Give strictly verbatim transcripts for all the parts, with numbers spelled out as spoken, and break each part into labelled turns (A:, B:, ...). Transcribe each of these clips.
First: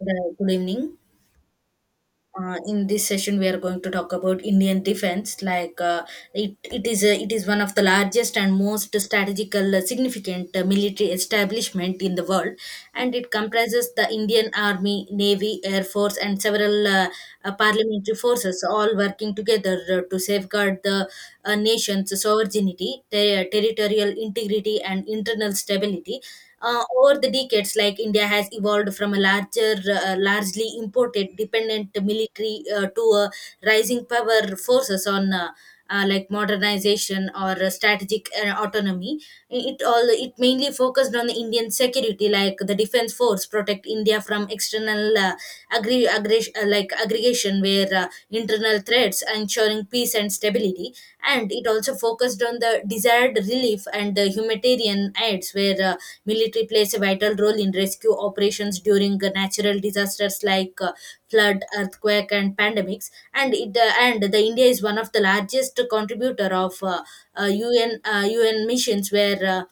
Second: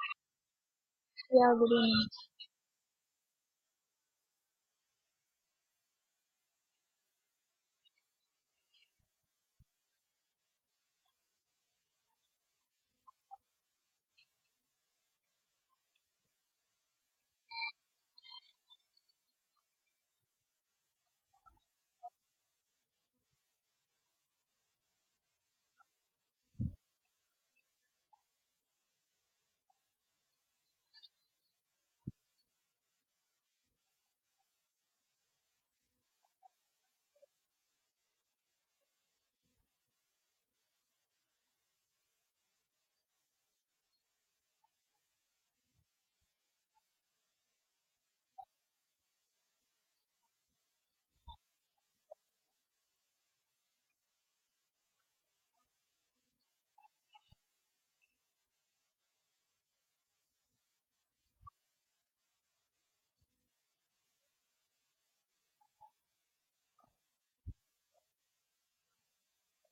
A: Right, good evening.
B: Yeah, good evening.
A: Uh, in this session, we are going to talk about Indian defense. Like uh, it, it is a, it is one of the largest and most strategical uh, significant uh, military establishment in the world, and it comprises the Indian Army, Navy, Air Force, and several uh, uh, parliamentary forces, all working together uh, to safeguard the uh, nation's sovereignty, ter- territorial integrity, and internal stability uh, over the decades, like india has evolved from a larger uh, largely imported dependent military uh, to a rising power forces on uh, uh, like modernization or uh, strategic uh, autonomy. It all it mainly focused on the indian security, like the defense force protect india from external uh, agri- aggres- uh, like aggregation, where uh, internal threats ensuring peace and stability. And it also focused on the desired relief and uh, humanitarian aids, where uh, military plays a vital role in rescue operations during uh, natural disasters like uh, flood, earthquake, and pandemics. And it uh, and the India is one of the largest contributor of uh, uh, U N uh, U N missions where. Uh,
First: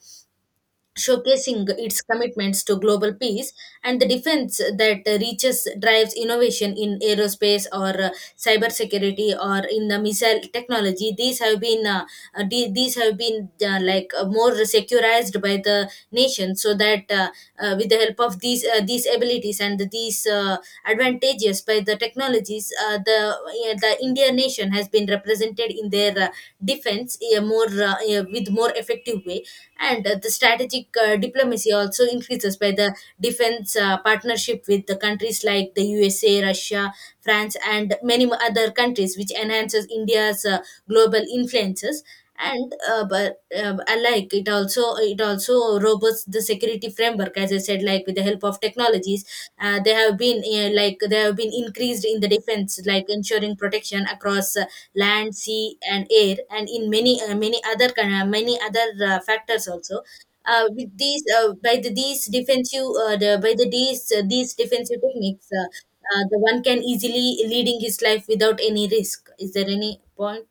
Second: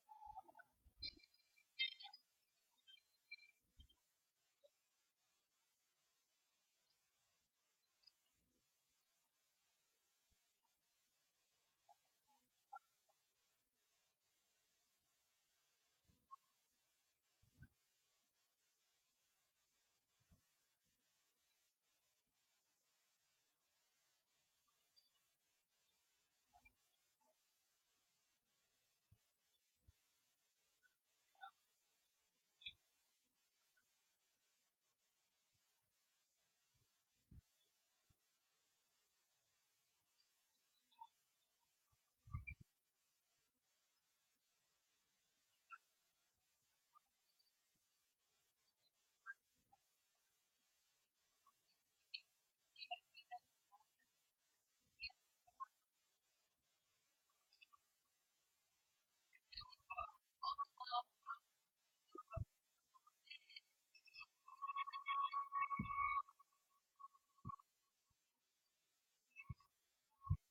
A: Showcasing its commitments to global peace and the defense that reaches drives innovation in aerospace or uh, cybersecurity or in the missile technology. These have been uh, uh, the- these have been uh, like uh, more securized by the nation, so that uh, uh, with the help of these uh, these abilities and these uh, advantages by the technologies, uh, the uh, the Indian nation has been represented in their uh, defense uh, more uh, uh, with more effective way. And uh, the strategic uh, diplomacy also increases by the defense uh, partnership with the countries like the U S A, Russia, France, and many mo- other countries, which enhances India's uh, global influences. And uh, but uh, alike, it also it also robust the security framework, as I said, like with the help of technologies, uh, they have been uh, like they have been increased in the defense, like ensuring protection across uh, land sea and air, and in many uh, many other kind of- many other uh, factors also. Uh, with these uh, by the these defensive uh, the, by the these uh, these defensive techniques, uh, uh, the one can easily leading his life without any risk. Is there any point?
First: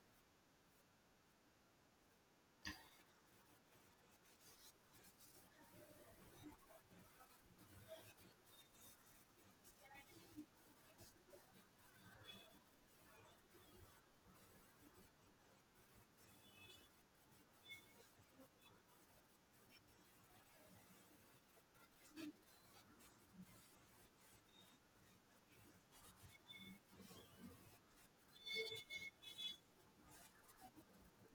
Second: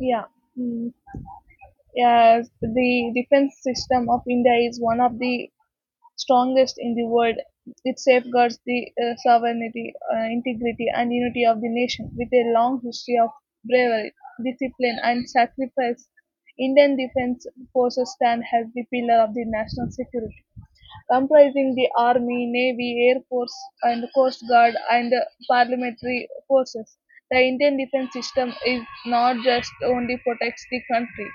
B: Yeah. Mm. Yes, the defense system of India is one of the strongest in the world. It safeguards the uh, sovereignty, uh, integrity, and unity of the nation with a long history of bravery, discipline, and sacrifice. Indian defense forces stand as the pillar of the national security, comprising the Army, Navy, Air Force and Coast Guard and Parliamentary Forces. The Indian defense system is not just only protects the country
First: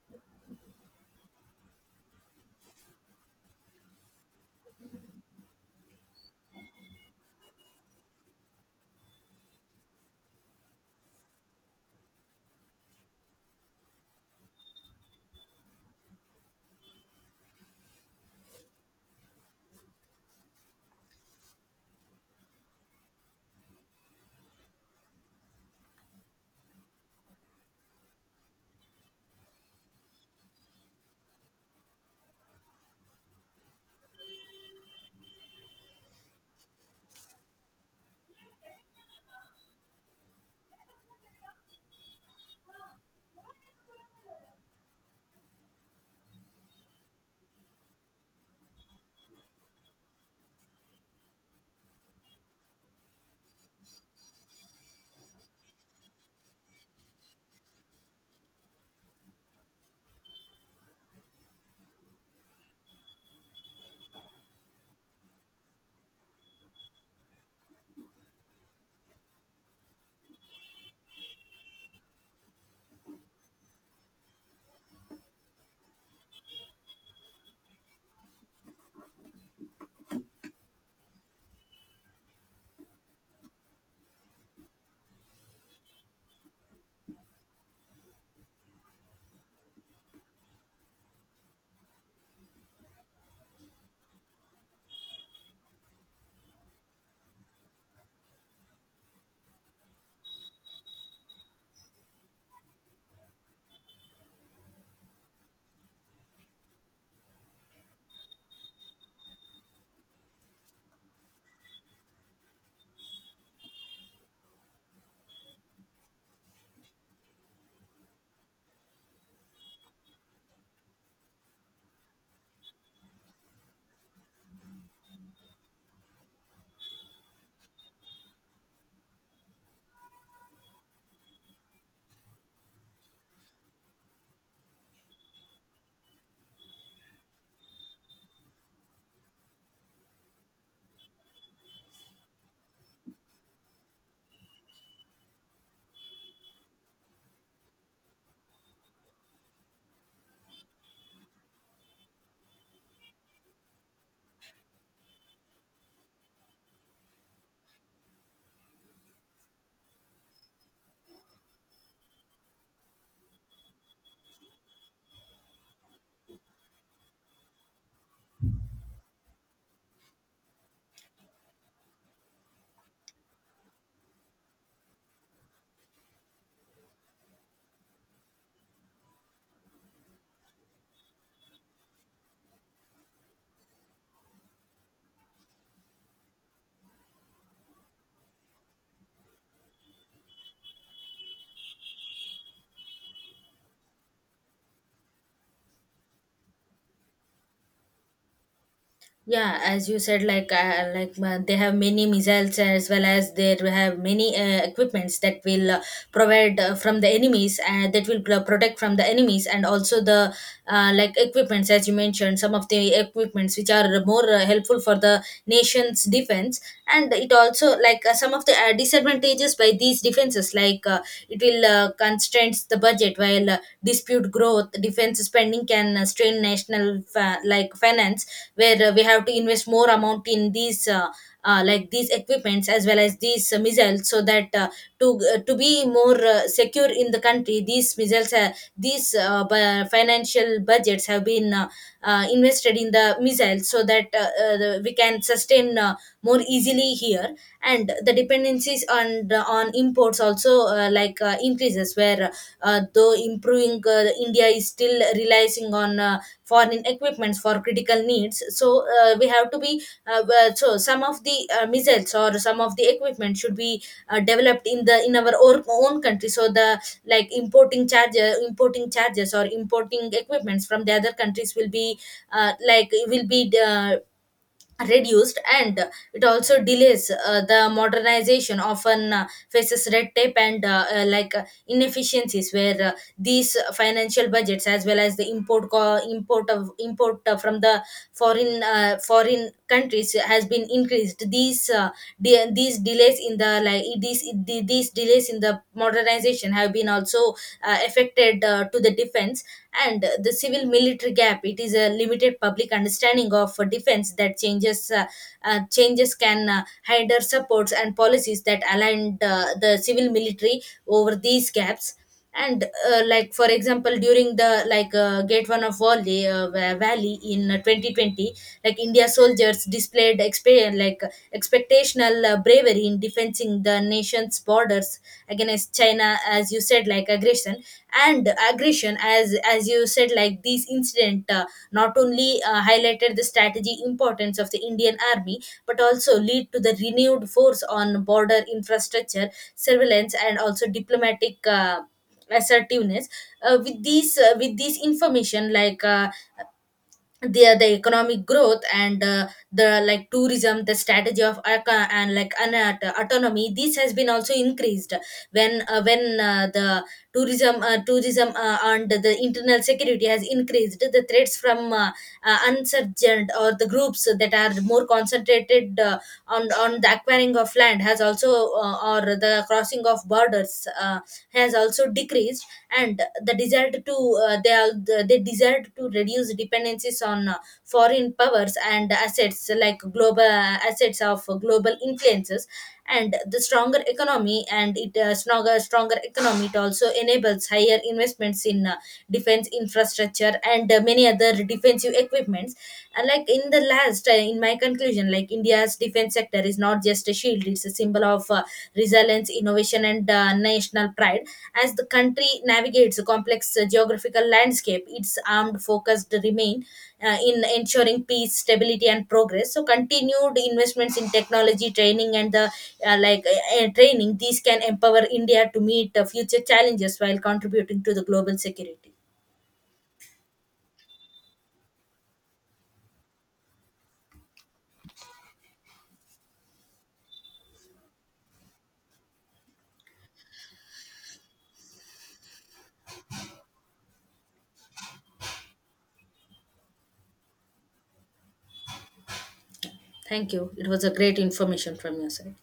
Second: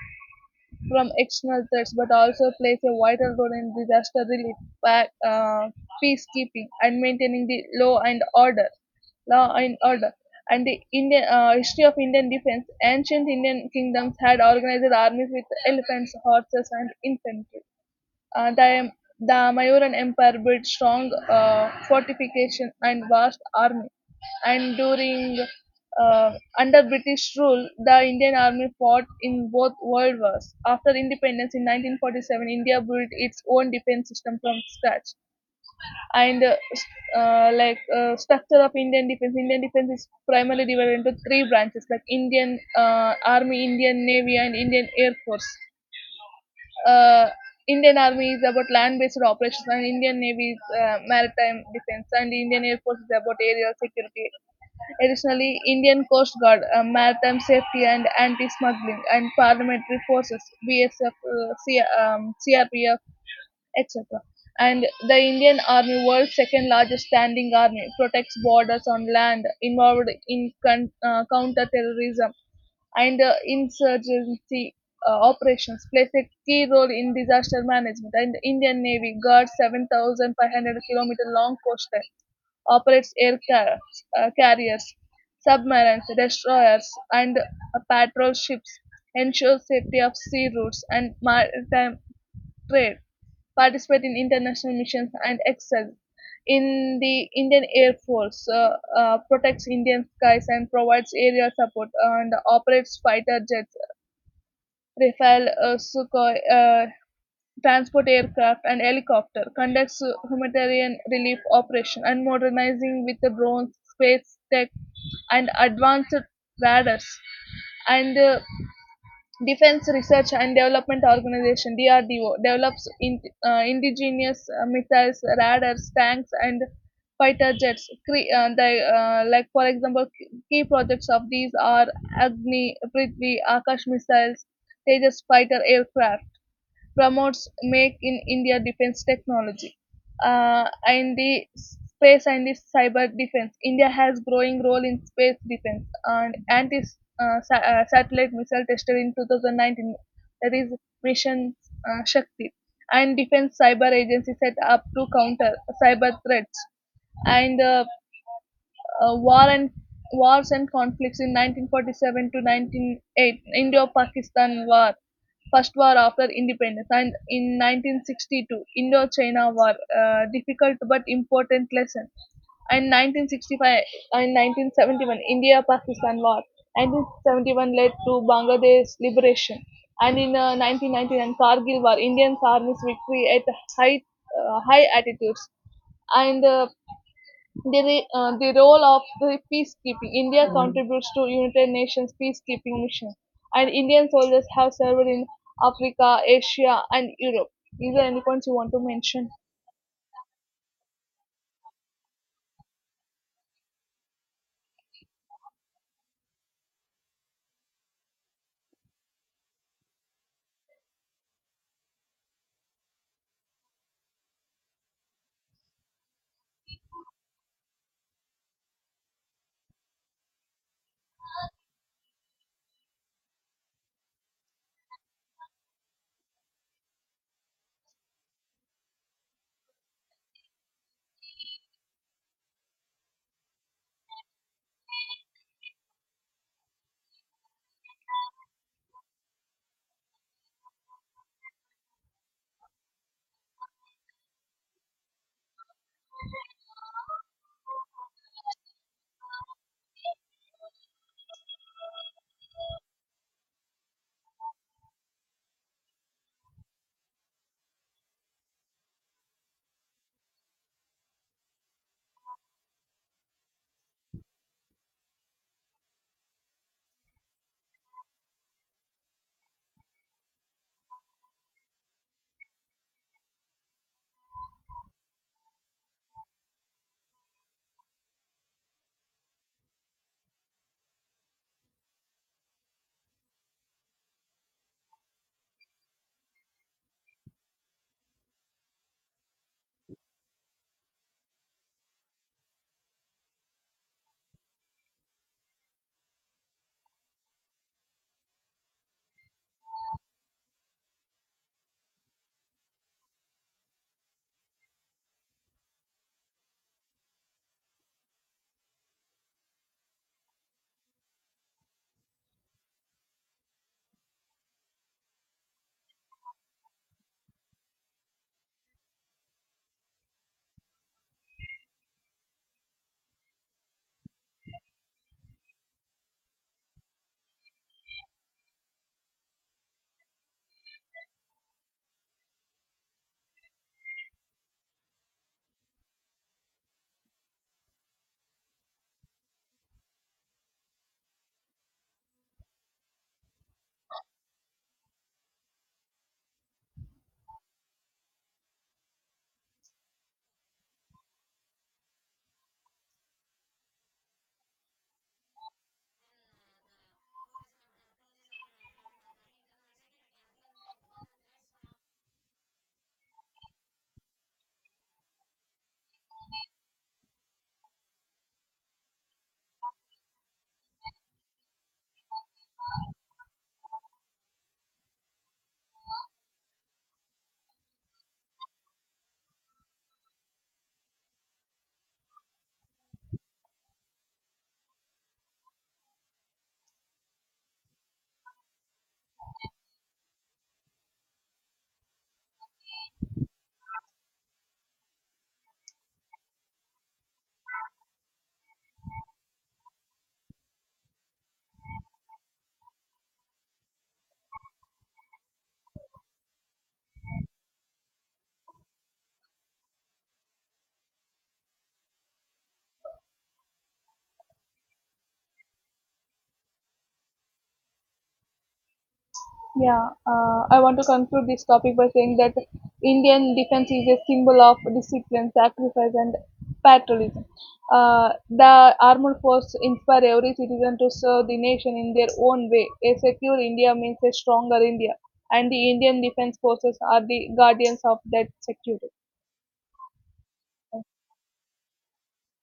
B: from external threats but also plays a vital role in disaster relief, pa- uh, peacekeeping and maintaining the law and order law and order. And the Indian uh, history of Indian defense, ancient Indian kingdoms had organized armies with elephants, horses, and infantry. Uh, the, the Mayuran Empire built strong uh, fortification and vast army. And during uh, under British rule, the Indian army fought in both world wars. After independence in nineteen forty-seven, India built its own defense system from scratch. And uh, s- uh, like uh, Structure of Indian defense: Indian defense is primarily divided into three branches, like Indian uh, Army, Indian Navy, and Indian Air Force. Uh, Indian Army is about land-based operations, and Indian Navy is uh, maritime defense, and Indian Air Force is about aerial security. Additionally, Indian Coast Guard, uh, maritime safety and anti-smuggling, and parliamentary forces (B S F, uh, C- um, C R P F, et cetera). And the Indian Army, world's second largest standing army, protects borders on land, involved in con- uh, counter-terrorism and uh, insurgency uh, operations, plays a key role in disaster management. And the Indian Navy guards seven thousand five hundred kilometer long coastline, operates aircraft uh, carriers, submarines, destroyers, and uh, patrol ships, ensures safety of sea routes and maritime trade, participate in international missions, and excel in the Indian Air Force, uh, uh, protects Indian skies and provides aerial support, and operates fighter jets, Rafale, uh, Sukhoi, uh, transport aircraft and helicopter, conducts uh, humanitarian relief operation, and modernizing with the drones, space tech, and advanced radars. And uh, Defense Research and Development Organization (D R D O) develops in, uh, indigenous uh, missiles, radars, tanks, and fighter jets. Cre- uh, they, uh, like for example, key projects of these are Agni, Prithvi, Akash missiles, Tejas fighter aircraft, promotes Make in India defense technology. Uh, and the space and the cyber defense: India has growing role in space defense and anti uh, sa- uh, satellite missile tested in two thousand nineteen. That is Mission uh, Shakti. And defense cyber agency set up to counter cyber threats. And uh, uh, War and wars and conflicts in nineteen forty-seven to one ninety-eight Indo-Pakistan War, first war after independence, and in nineteen sixty-two Indo-China War, uh, difficult but important lesson. And nineteen sixty-five and nineteen seventy-one India-Pakistan War. nineteen seventy-one led to Bangladesh liberation, and in uh, nineteen ninety-nine Kargil War, Indian Army's victory at high uh, high altitudes. and uh, the, re- uh, the role of the peacekeeping: India contributes to United Nations peacekeeping mission, and Indian soldiers have served in Africa, Asia, and Europe. Is there any points you want to mention?
A: Yeah, as you said, like uh, like uh, they have many missiles, as well as they have many uh, equipments that will uh, provide uh, from the enemies, and that will pro- protect from the enemies, and also the uh, like equipments, as you mentioned, some of the equipments which are more uh, helpful for the nation's defense. And it also like uh, some of the uh, disadvantages by these defenses, like uh, it will uh, constrains the budget, while uh, dispute growth defense spending can uh, strain national fa- like finance, where uh, we have to invest more amount in these uh, uh, like these equipments, as well as these uh, missiles, so that uh, to uh, to be more uh, secure in the country. These missiles, uh, these uh, bu- financial budgets have been uh, uh, invested in the missiles, so that uh, uh, the- we can sustain uh, more easily here. And the dependencies on the- on imports also uh, like uh, increases, where uh, though improving, uh, india is still relying on uh, foreign equipments for critical needs. So uh, we have to be uh, well, so some of the uh, missiles or some of the equipment should be uh, developed in the in our own, own country, so the like importing charges importing charges or importing equipments from the other countries will be uh, like will be uh, reduced. And it also delays uh, the modernization, often uh, faces red tape and uh, uh, like uh, inefficiencies, where uh, these financial budgets as well as the import co- import of import uh, from the foreign uh, foreign countries has been increased. These uh, de- these delays in the like these these delays in the modernization have been also uh, affected uh, to the defense. And uh, the civil military gap, it is a limited public understanding of uh, defense that changes uh, uh, changes can uh, hinder supports and policies that aligned uh, the civil military over these gaps. And uh, like for example, during the like uh, gate one of valley uh, Va- valley in uh, twenty twenty, like india soldiers displayed experience like uh, expectational uh, bravery in defending the nation's borders against china, as you said, like aggression and aggression. as as you said, like this incident uh, not only uh, highlighted the strategy importance of the indian army, but also lead to the renewed force on border infrastructure surveillance, and also diplomatic uh, assertiveness. Uh, with these uh, with these information, like uh, the the economic growth and uh, the like tourism, the strategy of arca and like an aut- autonomy, this has been also increased. When uh, when uh, the tourism uh, tourism uh, and the internal security has increased, the threats from uh, uh, insurgent or the groups that are more concentrated uh, on on the acquiring of land has also uh, or the crossing of borders uh, has also decreased. And the desire to uh, they are they desired to reduce dependencies on uh, foreign powers and assets, like global assets of global influences. And the stronger economy, and it uh, stronger stronger economy, it also enables higher investments in uh, defense infrastructure and uh, many other defensive equipments. And like in the last, uh, in my conclusion, like India's defense sector is not just a shield; it's a symbol of uh, resilience, innovation, and uh, national pride. As the country navigates a complex uh, geographical landscape, its armed focus remain uh, in ensuring peace, stability, and progress. So, continued investments in technology, training, and the uh, like uh, uh, training, these can empower India to meet uh, future challenges while contributing to the global security.
B: Yeah, uh, I want to conclude this topic by saying that Indian defense is a symbol of discipline, sacrifice, and patriotism. Uh, the armed force inspire every citizen to serve the nation in their own way. A secure India means a stronger India, and the Indian defense forces are the guardians of that security.
A: Thank you. It was a great information from your side.